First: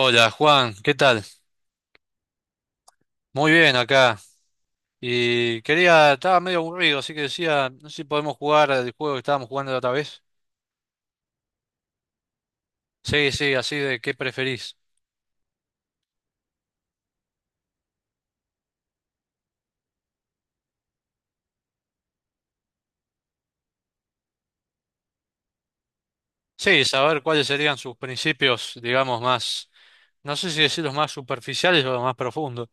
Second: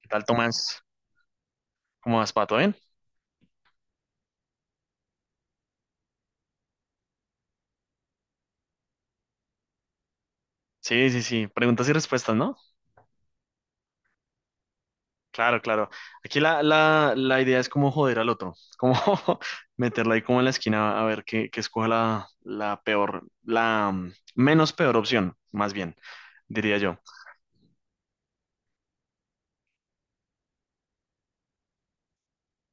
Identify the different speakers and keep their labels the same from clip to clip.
Speaker 1: ¿Qué tal,
Speaker 2: Juan,
Speaker 1: Tomás?
Speaker 2: ¿qué tal?
Speaker 1: ¿Cómo vas, Pato? ¿Bien?
Speaker 2: Muy bien acá. Y quería, estaba medio aburrido, así que decía, no sé si podemos jugar al juego que estábamos jugando la otra vez.
Speaker 1: Sí, sí, sí. Preguntas y respuestas, ¿no?
Speaker 2: Sí, sí, así de qué preferís.
Speaker 1: Claro, claro. Aquí la idea es como joder al otro, como meterla ahí como en la esquina a ver qué escoja la peor, la menos peor opción, más bien, diría
Speaker 2: Sí,
Speaker 1: yo.
Speaker 2: saber cuáles serían sus principios, digamos, más, no sé si decir los más superficiales o los más profundos.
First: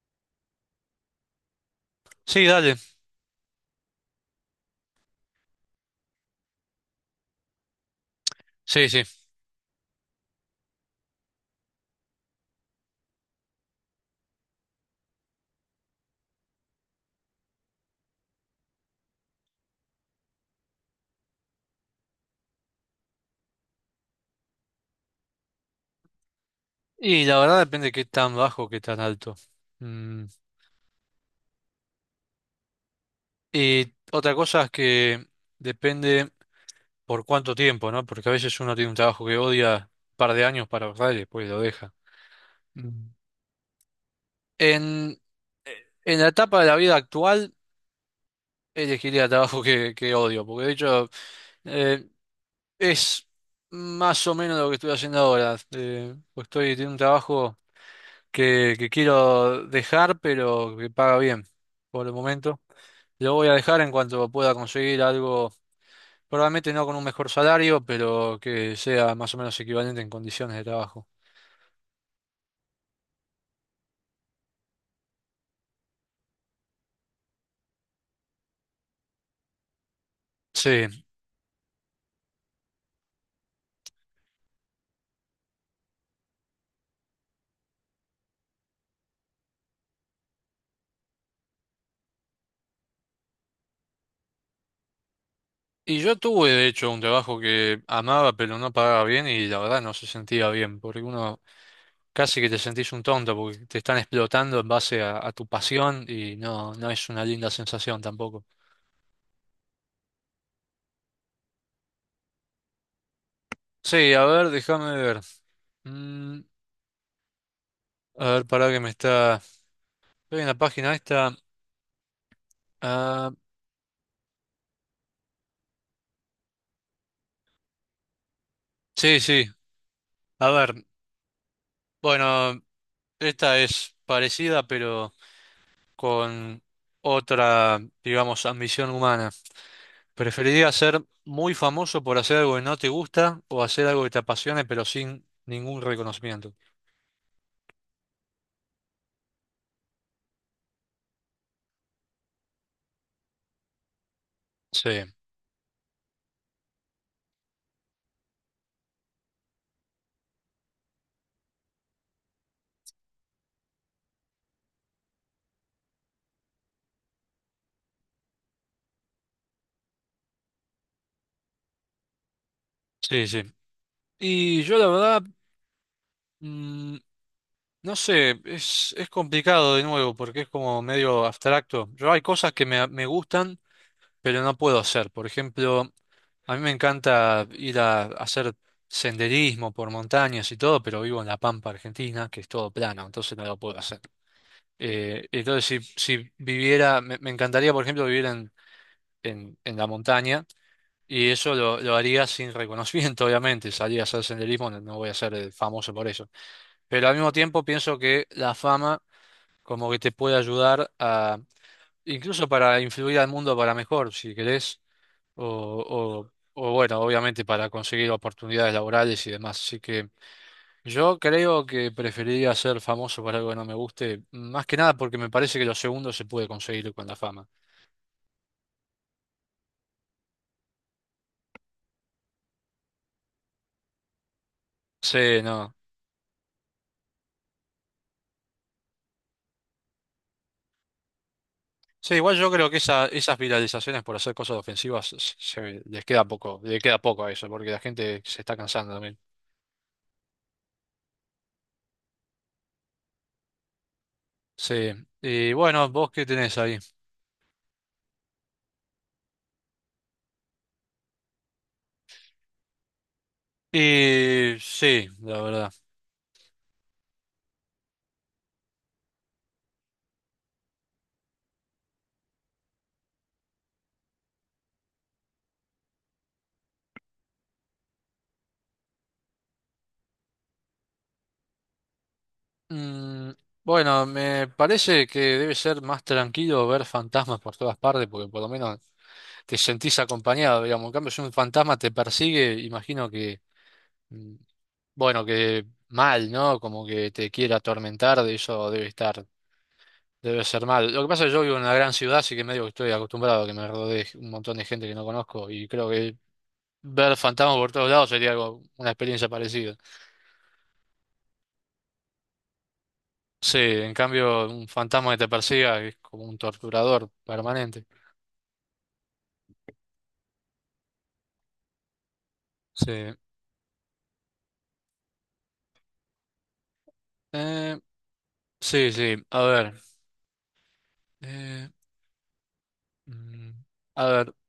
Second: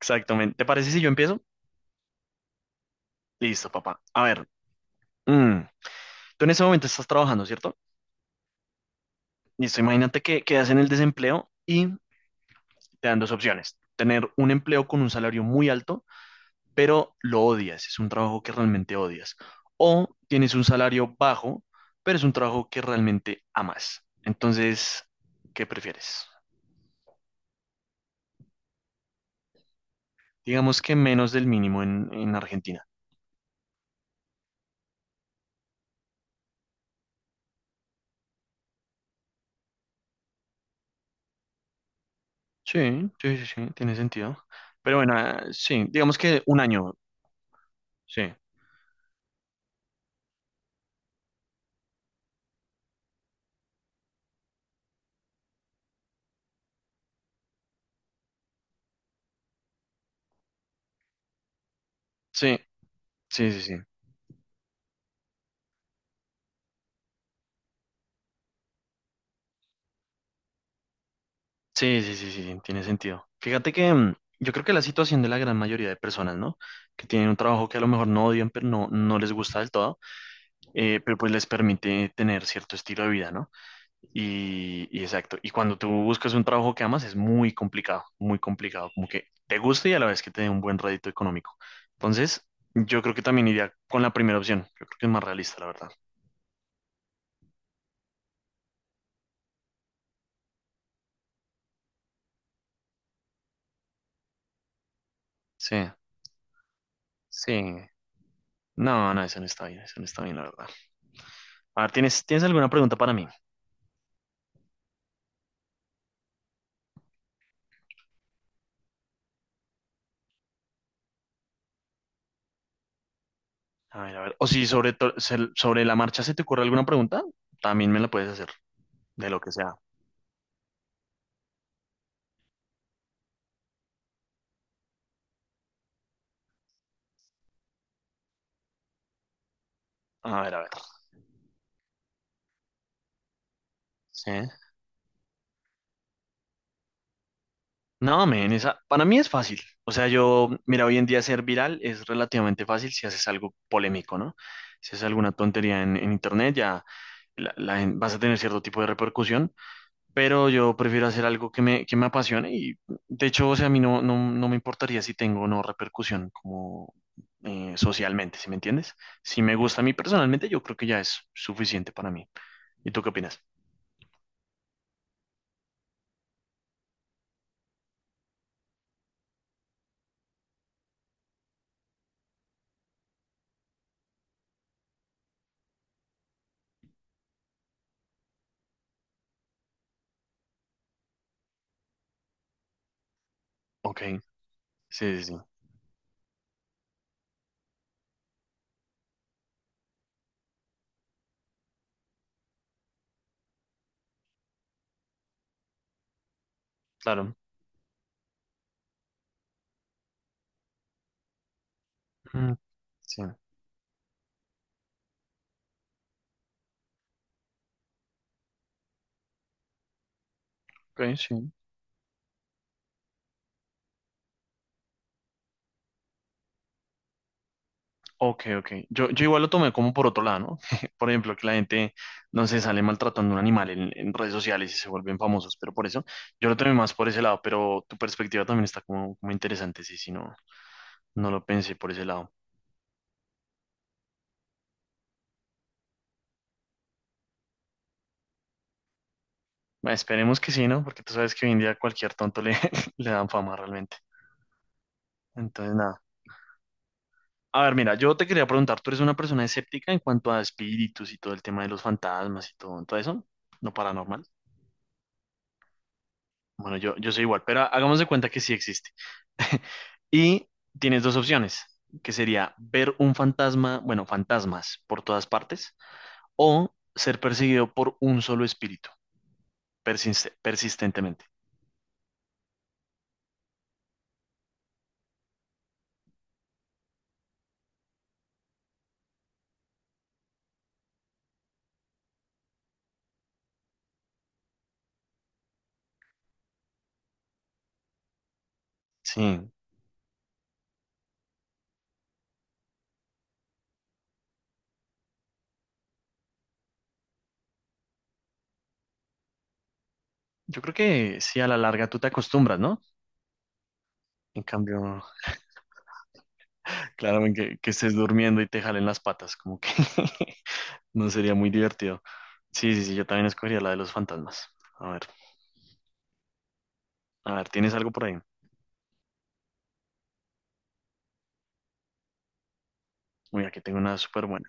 Speaker 1: Exactamente. ¿Te parece si yo empiezo?
Speaker 2: Sí, dale.
Speaker 1: Listo, papá. A ver, mm, tú en ese momento estás trabajando, ¿cierto?
Speaker 2: Sí, sí.
Speaker 1: Listo, imagínate que quedas en el desempleo y te dan dos opciones. Tener un empleo con un salario muy alto pero lo odias, es un trabajo que realmente odias. O tienes un salario bajo, pero es un trabajo que realmente amas. Entonces, ¿qué prefieres?
Speaker 2: Y la verdad depende de qué tan bajo, qué tan alto. Mm,
Speaker 1: Digamos que menos del mínimo en Argentina.
Speaker 2: Y otra cosa es que depende por cuánto tiempo, ¿no? Porque a veces uno tiene un trabajo que odia un par de años para ahorrar y después lo deja. Mm.
Speaker 1: Sí, sí, sí, sí, tiene sentido. Pero bueno,
Speaker 2: En,
Speaker 1: sí,
Speaker 2: en
Speaker 1: digamos
Speaker 2: la
Speaker 1: que
Speaker 2: etapa
Speaker 1: un
Speaker 2: de la
Speaker 1: año.
Speaker 2: vida actual,
Speaker 1: Sí,
Speaker 2: elegiría el trabajo que odio, porque de hecho eh, es más o menos lo que estoy haciendo ahora. Pues estoy en un trabajo que quiero dejar, pero que paga bien por el
Speaker 1: sí,
Speaker 2: momento. Lo voy
Speaker 1: sí,
Speaker 2: a
Speaker 1: sí, sí.
Speaker 2: dejar en cuanto pueda conseguir algo, probablemente no con un mejor salario, pero que sea más o menos equivalente en condiciones de trabajo.
Speaker 1: Sí, sí, sí, sí, sí, tiene sentido. Fíjate que yo creo que la situación de la gran mayoría de personas, ¿no? Que tienen un trabajo que a lo mejor no odian, pero no, no les gusta del todo,
Speaker 2: Sí,
Speaker 1: pero pues les permite tener cierto estilo de vida, ¿no? Y exacto, y cuando tú buscas un trabajo que amas es muy complicado, como que te guste y a la vez que te dé un buen rédito económico. Entonces, yo creo que también iría con la primera opción, yo creo que es más realista, la verdad.
Speaker 2: y yo tuve de hecho un trabajo que amaba pero no pagaba bien y la verdad no se sentía bien, porque uno casi que te sentís un tonto porque te están explotando en base a tu
Speaker 1: Sí,
Speaker 2: pasión y no, no es una linda
Speaker 1: sí.
Speaker 2: sensación tampoco.
Speaker 1: No, no, eso no está bien, eso no está bien, la verdad. A ver, ¿tienes, ¿tienes alguna pregunta para mí?
Speaker 2: Sí, a ver, déjame ver. Mm, a ver, pará que me está... Estoy en la página esta. Ah,
Speaker 1: A ver, a ver. O si sobre la marcha se te ocurre alguna pregunta, también me la puedes hacer,
Speaker 2: sí,
Speaker 1: de lo
Speaker 2: sí.
Speaker 1: que sea.
Speaker 2: A ver, bueno, esta es parecida pero con otra, digamos, ambición humana.
Speaker 1: A ver, a ver.
Speaker 2: ¿Preferirías ser muy famoso por hacer algo que no te gusta o hacer algo que te
Speaker 1: Sí.
Speaker 2: apasione pero sin ningún reconocimiento?
Speaker 1: No, men, esa, para mí es fácil. O sea, yo, mira, hoy en día ser viral es relativamente fácil si haces algo polémico, ¿no?
Speaker 2: Sí,
Speaker 1: Si haces alguna tontería en internet, ya vas a tener cierto tipo de repercusión, pero yo prefiero hacer algo que que me apasione y, de hecho, o sea, a mí no me importaría si tengo o no repercusión como socialmente, ¿sí me entiendes? Si me gusta a mí personalmente, yo creo que ya es suficiente para mí. ¿Y tú qué
Speaker 2: sí,
Speaker 1: opinas?
Speaker 2: sí. Y yo la verdad... Mm, no sé, es complicado de nuevo porque es como medio abstracto. Yo hay cosas que me gustan, pero no puedo hacer. Por ejemplo, a mí me encanta ir a, hacer senderismo por montañas y todo, pero vivo en La Pampa, Argentina, que es todo plano, entonces no lo puedo
Speaker 1: Ok,
Speaker 2: hacer.
Speaker 1: sí, sí, sí,
Speaker 2: Entonces, si viviera, me encantaría, por ejemplo, vivir en, en la montaña y eso lo haría sin reconocimiento, obviamente. Salir a hacer senderismo, no no voy a ser famoso por eso. Pero al mismo
Speaker 1: claro.
Speaker 2: tiempo pienso que la fama como que te puede ayudar a, incluso
Speaker 1: Mm,
Speaker 2: para influir
Speaker 1: sí,
Speaker 2: al
Speaker 1: ok,
Speaker 2: mundo para mejor, si querés, o, o bueno, obviamente para conseguir oportunidades laborales y demás. Así que yo
Speaker 1: sí.
Speaker 2: creo que preferiría ser famoso por algo que no me guste, más que nada porque me parece que lo segundo se puede conseguir con la fama.
Speaker 1: Ok, ok. Yo igual lo tomé como por otro lado, ¿no? Por ejemplo, que la gente, no sé, sale maltratando a un animal en redes sociales y se vuelven
Speaker 2: Sí,
Speaker 1: famosos,
Speaker 2: no.
Speaker 1: pero por eso yo lo tomé más por ese lado, pero tu perspectiva también está como, como interesante, sí, sí, no, no lo pensé por ese
Speaker 2: Sí,
Speaker 1: lado.
Speaker 2: igual yo creo que esa, esas viralizaciones por hacer cosas ofensivas se, se- les queda poco, le queda poco a eso, porque la gente se está cansando también.
Speaker 1: Bueno, esperemos que sí, ¿no? Porque tú sabes que hoy en día cualquier tonto le dan fama realmente.
Speaker 2: Sí, y
Speaker 1: Entonces,
Speaker 2: bueno,
Speaker 1: nada.
Speaker 2: ¿vos qué tenés ahí?
Speaker 1: A ver, mira, yo te quería preguntar, ¿tú eres una persona escéptica en cuanto a espíritus y todo el tema de los fantasmas y todo, todo eso? ¿No paranormal?
Speaker 2: Y sí, la verdad.
Speaker 1: Bueno, yo soy igual, pero hagamos de cuenta que sí existe. Y tienes dos opciones, que sería ver un fantasma, bueno, fantasmas por todas partes, o ser perseguido por un solo espíritu, persistentemente.
Speaker 2: Mm, bueno, me parece que debe ser más tranquilo ver fantasmas por todas partes, porque por lo menos te sentís acompañado, digamos. En cambio, si un fantasma te persigue, imagino que, mm, bueno, que mal, ¿no? Como que te quiera atormentar, de eso debe estar,
Speaker 1: Sí,
Speaker 2: debe ser mal. Lo que pasa es que yo vivo en una gran ciudad, así que medio que estoy acostumbrado a que me rodee un montón de gente que no conozco, y creo que ver fantasmas por todos lados sería algo, una experiencia parecida.
Speaker 1: yo creo que sí, a la larga tú te acostumbras, ¿no?
Speaker 2: Sí, en
Speaker 1: En
Speaker 2: cambio, un
Speaker 1: cambio,
Speaker 2: fantasma que te persiga es como un torturador
Speaker 1: claro, en que
Speaker 2: permanente.
Speaker 1: estés durmiendo y te jalen las patas, como que no sería muy divertido. Sí, sí,
Speaker 2: Sí.
Speaker 1: sí, yo también escogería la de los fantasmas. A ver, a ver, ¿tienes
Speaker 2: Eh,
Speaker 1: algo por ahí?
Speaker 2: sí, sí. A ver. eh,
Speaker 1: Uy,
Speaker 2: mm,
Speaker 1: aquí tengo una
Speaker 2: a
Speaker 1: súper
Speaker 2: ver.
Speaker 1: buena.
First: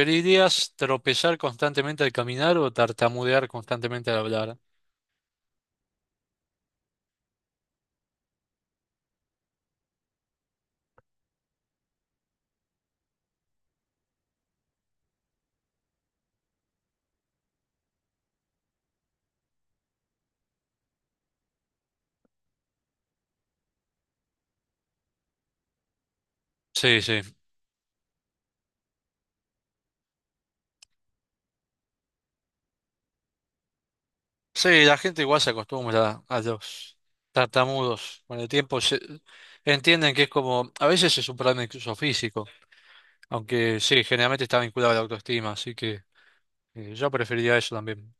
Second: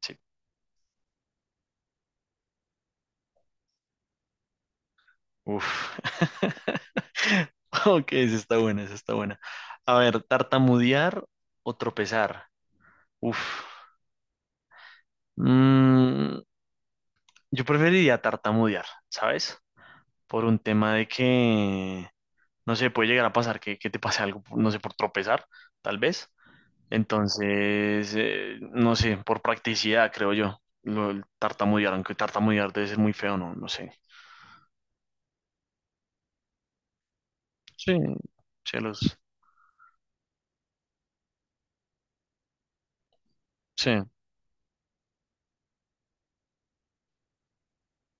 Speaker 1: Sí.
Speaker 2: tropezar constantemente al caminar o tartamudear constantemente al hablar?
Speaker 1: Uf. Ok, esa está buena, esa está buena. A ver, tartamudear o tropezar. Uf. Mm, yo preferiría tartamudear, ¿sabes? Por un tema de que, no sé, puede llegar a pasar que te pase algo, no sé, por tropezar, tal vez.
Speaker 2: Sí, sí.
Speaker 1: Entonces, no sé, por practicidad, creo yo. El tartamudear, aunque tartamudear debe ser muy feo, no, no sé.
Speaker 2: Sí, la gente igual se acostumbra a los
Speaker 1: Sí,
Speaker 2: tartamudos. Con el tiempo se-
Speaker 1: cielos.
Speaker 2: entienden que es como, a veces es un problema incluso físico, aunque
Speaker 1: Sí,
Speaker 2: sí, generalmente está vinculado a la autoestima, así que yo preferiría eso también.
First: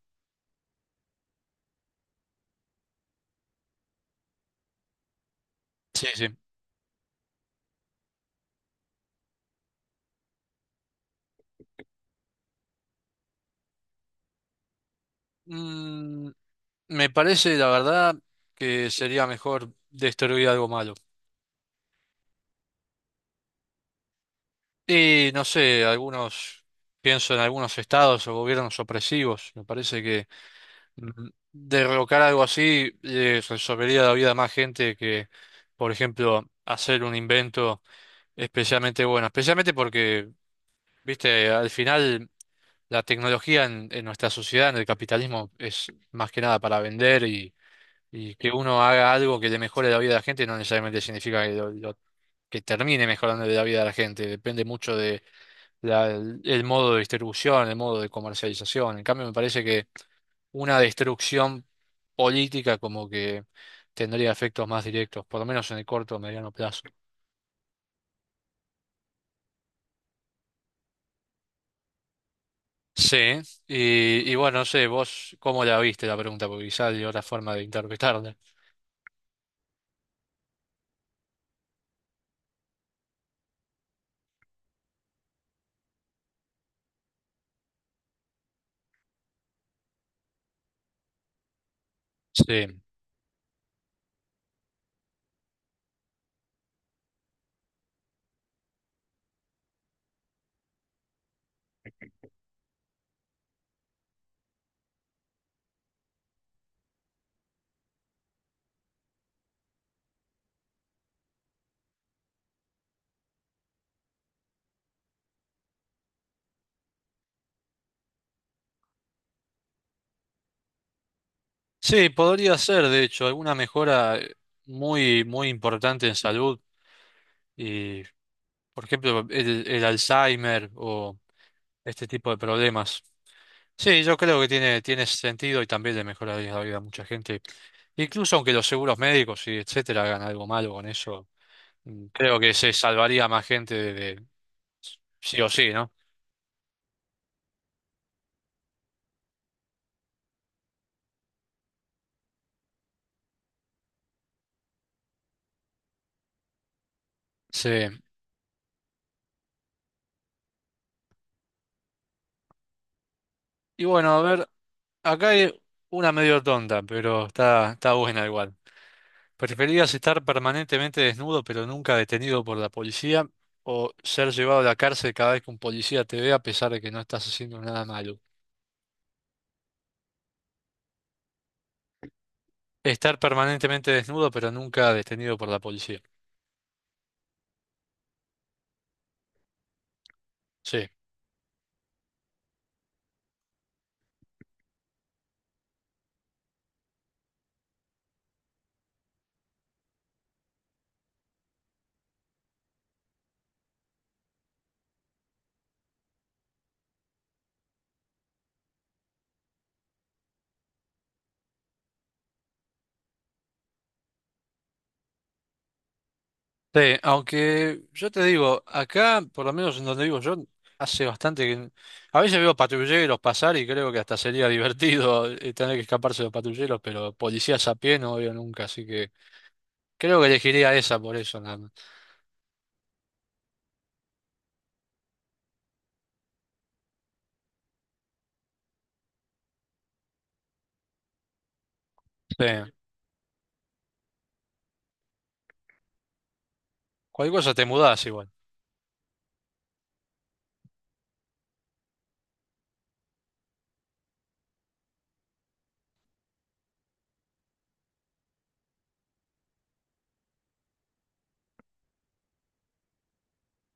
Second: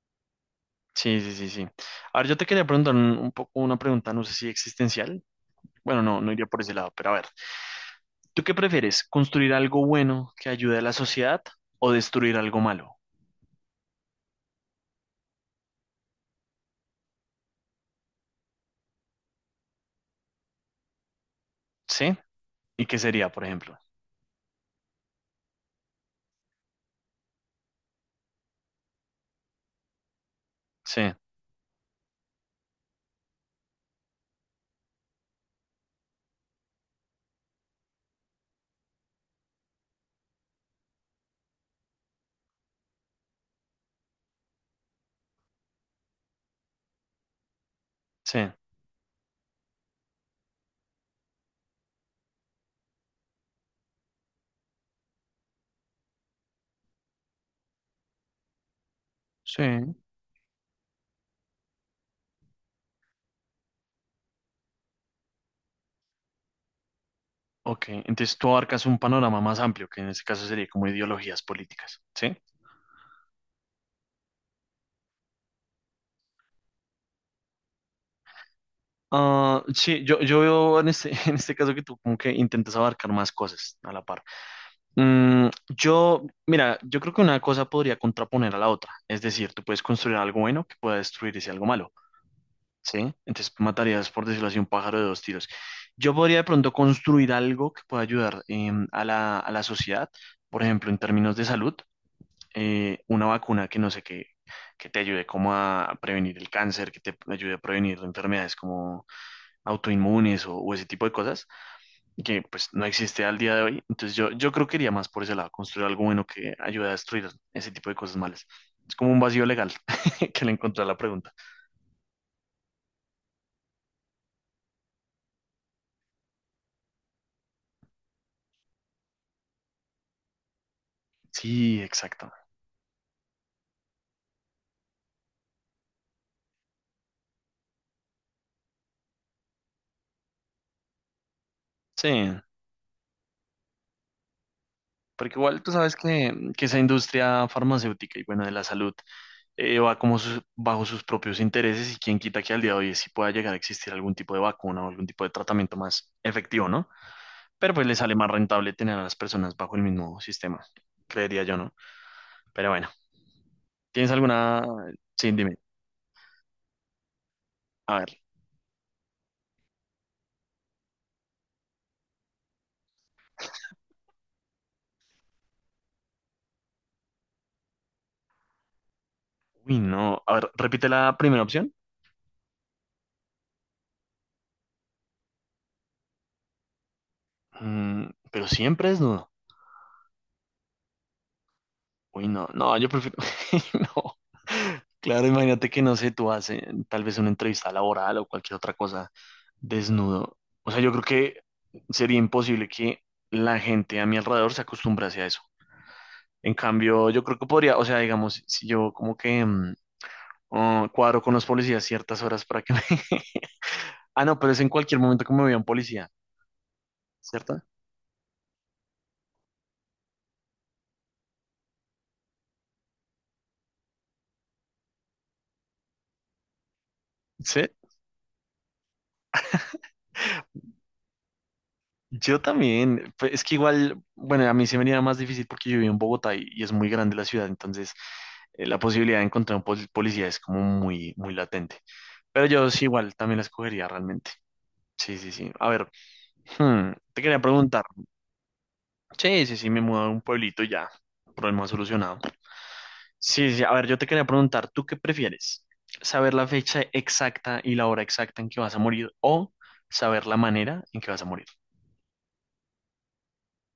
Speaker 1: sí, sí, sí, sí. A ver, yo te quería preguntar un poco una pregunta, no sé si existencial. Bueno,
Speaker 2: Sí,
Speaker 1: no, no
Speaker 2: sí.
Speaker 1: iría por ese lado, pero a ver, ¿tú qué prefieres? ¿Construir algo bueno que ayude a la sociedad o destruir algo malo?
Speaker 2: Mm, me parece, la verdad, que sería mejor destruir algo malo.
Speaker 1: ¿Sí? ¿Y qué sería, por ejemplo?
Speaker 2: Y no sé, algunos, pienso en algunos estados o gobiernos opresivos. Me parece que
Speaker 1: Sí,
Speaker 2: derrocar algo así le resolvería la vida a más gente que, por ejemplo, hacer un invento especialmente bueno. Especialmente porque, viste, al final la tecnología en nuestra sociedad, en el capitalismo, es más que nada para vender. Y
Speaker 1: sí,
Speaker 2: que uno haga algo que le mejore la vida a la gente no necesariamente significa que, lo- que termine mejorando la vida de la gente. Depende mucho de la- el modo de distribución, el modo de comercialización. En cambio, me parece
Speaker 1: sí.
Speaker 2: que una destrucción política como que tendría efectos más directos, por lo menos en el corto o mediano plazo.
Speaker 1: Ok, entonces tú abarcas un panorama más amplio, que en este caso sería como ideologías políticas, ¿sí?
Speaker 2: Sí, y bueno, no sé, vos cómo la viste la pregunta, porque quizás hay otra forma de interpretarla.
Speaker 1: Ah, sí, yo veo en este, en este caso que tú como que intentas abarcar más cosas a la par. Mm, yo, mira, yo creo que una cosa podría contraponer a la otra, es decir, tú puedes construir algo bueno que pueda destruir ese algo malo.
Speaker 2: Sí.
Speaker 1: ¿Sí? Entonces matarías, por decirlo así, un pájaro de dos tiros. Yo podría de pronto construir algo que pueda ayudar em, a a la sociedad, por ejemplo, en términos de salud, una vacuna que no sé qué, que te ayude como a prevenir el cáncer, que te ayude a prevenir enfermedades como autoinmunes o ese tipo de cosas, que pues no existe al día de hoy. Entonces yo creo que iría más por ese lado, construir algo bueno que ayude a destruir ese tipo de cosas malas. Es como un vacío legal que le encontré a la pregunta.
Speaker 2: Sí, podría ser, de hecho, alguna mejora muy, muy importante en salud. Y, por ejemplo, el Alzheimer o
Speaker 1: Sí,
Speaker 2: este tipo
Speaker 1: exacto.
Speaker 2: de problemas. Sí, yo creo que tiene, tiene sentido y también le mejoraría la vida a mucha gente. Incluso aunque los seguros médicos y etcétera hagan algo malo con eso,
Speaker 1: Sí.
Speaker 2: creo que se salvaría más gente de-
Speaker 1: Porque
Speaker 2: sí o
Speaker 1: igual tú
Speaker 2: sí, ¿no?
Speaker 1: sabes que esa industria farmacéutica y bueno, de la salud, va como bajo sus propios intereses y quién quita que al día de hoy sí pueda llegar a existir algún tipo de vacuna o algún tipo de tratamiento más efectivo, ¿no?
Speaker 2: Sí.
Speaker 1: Pero pues le sale más rentable tener a las personas bajo el mismo sistema, creería yo, ¿no? Pero bueno,
Speaker 2: Y bueno,
Speaker 1: ¿tienes
Speaker 2: a ver,
Speaker 1: alguna?
Speaker 2: acá
Speaker 1: Sí, dime.
Speaker 2: hay una medio tonta, pero está, está
Speaker 1: A ver,
Speaker 2: buena igual. ¿Preferías estar permanentemente desnudo pero nunca detenido por la policía o ser llevado a la cárcel cada vez que un policía te ve a pesar de que no estás haciendo nada malo?
Speaker 1: uy, no. A ver, repite la primera opción.
Speaker 2: Estar permanentemente desnudo pero nunca detenido por la policía.
Speaker 1: Mm, pero siempre es dudo.
Speaker 2: Sí.
Speaker 1: Uy, no, no, yo prefiero, no. Claro, imagínate que no sé, tú haces tal vez una entrevista laboral o cualquier otra cosa desnudo. O sea, yo creo que sería imposible que la gente a mi alrededor se acostumbrase a eso. En cambio, yo creo que podría, o sea, digamos, si yo como que oh, cuadro con los policías ciertas horas para que me... Ah, no, pero es en cualquier momento que me vea un policía,
Speaker 2: Sí,
Speaker 1: ¿cierto?
Speaker 2: aunque yo te digo, acá, por lo menos en donde vivo yo, hace bastante que... A veces veo patrulleros pasar y creo que hasta sería divertido tener que escaparse de los patrulleros, pero
Speaker 1: Sí.
Speaker 2: policías a pie no veo nunca, así que creo que elegiría esa por eso nada más.
Speaker 1: Yo también, pe- es que igual, bueno, a mí se me haría más difícil porque yo vivo en Bogotá y es muy grande la ciudad, entonces la posibilidad de encontrar un policía es como muy, muy latente. Pero yo
Speaker 2: Sí.
Speaker 1: sí igual también la escogería realmente. Sí, sí, sí. A ver, hmm, te
Speaker 2: Cualquier
Speaker 1: quería
Speaker 2: cosa te
Speaker 1: preguntar.
Speaker 2: mudás igual.
Speaker 1: Sí, sí, sí, me mudo a un pueblito y ya, problema solucionado. Sí, sí, a ver, yo te quería preguntar, ¿tú qué prefieres? ¿Saber la fecha exacta y la hora exacta en que vas a morir o saber la manera en que vas a morir?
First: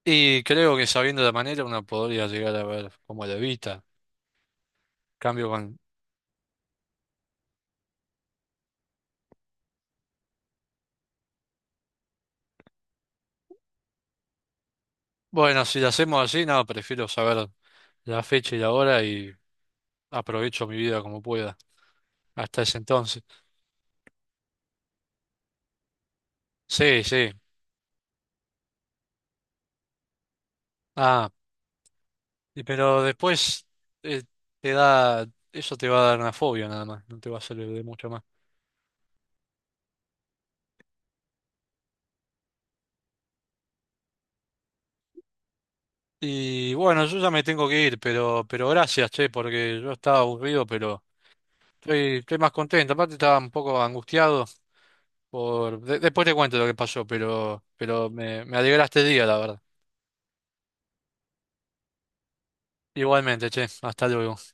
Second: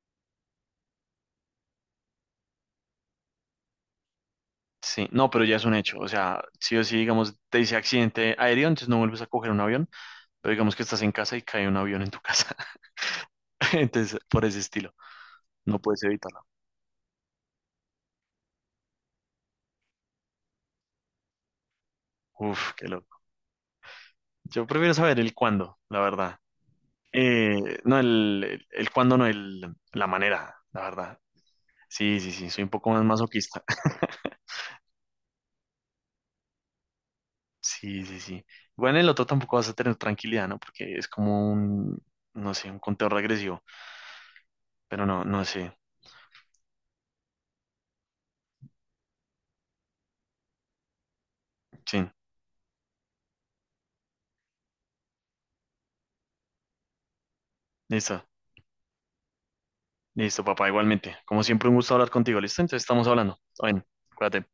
Speaker 2: Y creo que sabiendo la manera uno podría llegar a ver cómo lo evita.
Speaker 1: Sí, no, pero
Speaker 2: Cambio
Speaker 1: ya es un
Speaker 2: con...
Speaker 1: hecho. O sea, sí o sí, digamos, te dice accidente aéreo, entonces no vuelves a coger un avión, pero digamos que estás en casa y cae un avión en tu casa. Entonces, por ese estilo,
Speaker 2: Bueno,
Speaker 1: no
Speaker 2: si lo
Speaker 1: puedes
Speaker 2: hacemos
Speaker 1: evitarlo.
Speaker 2: así, no, prefiero saber la fecha y la hora y aprovecho mi vida como pueda. Hasta
Speaker 1: Uf,
Speaker 2: ese
Speaker 1: qué loco.
Speaker 2: entonces.
Speaker 1: Yo prefiero saber el cuándo, la verdad.
Speaker 2: Sí, sí.
Speaker 1: No, el cuándo, no, la manera, la verdad.
Speaker 2: Ah,
Speaker 1: Sí, sí, sí,
Speaker 2: y
Speaker 1: soy un poco
Speaker 2: pero
Speaker 1: más masoquista.
Speaker 2: después eh, te da... Eso te va a dar una fobia nada más, no te va a servir de
Speaker 1: Sí,
Speaker 2: mucho
Speaker 1: sí,
Speaker 2: más.
Speaker 1: sí. Bueno, el otro tampoco vas a tener tranquilidad, ¿no? Porque es como un, no sé, un conteo regresivo, pero no, no sé.
Speaker 2: Y bueno, yo ya me tengo que ir, pero gracias, che, porque yo estaba aburrido, pero
Speaker 1: Sí,
Speaker 2: estoy, estoy más contento. Aparte estaba un poco angustiado. Por... de- después te cuento lo que pasó, pero
Speaker 1: listo.
Speaker 2: me alegraste el día, la verdad.
Speaker 1: Listo, papá, igualmente. Como siempre, un gusto hablar contigo. ¿Listo? Entonces estamos hablando.
Speaker 2: Igualmente, che,
Speaker 1: Bueno,
Speaker 2: hasta luego.
Speaker 1: cuídate.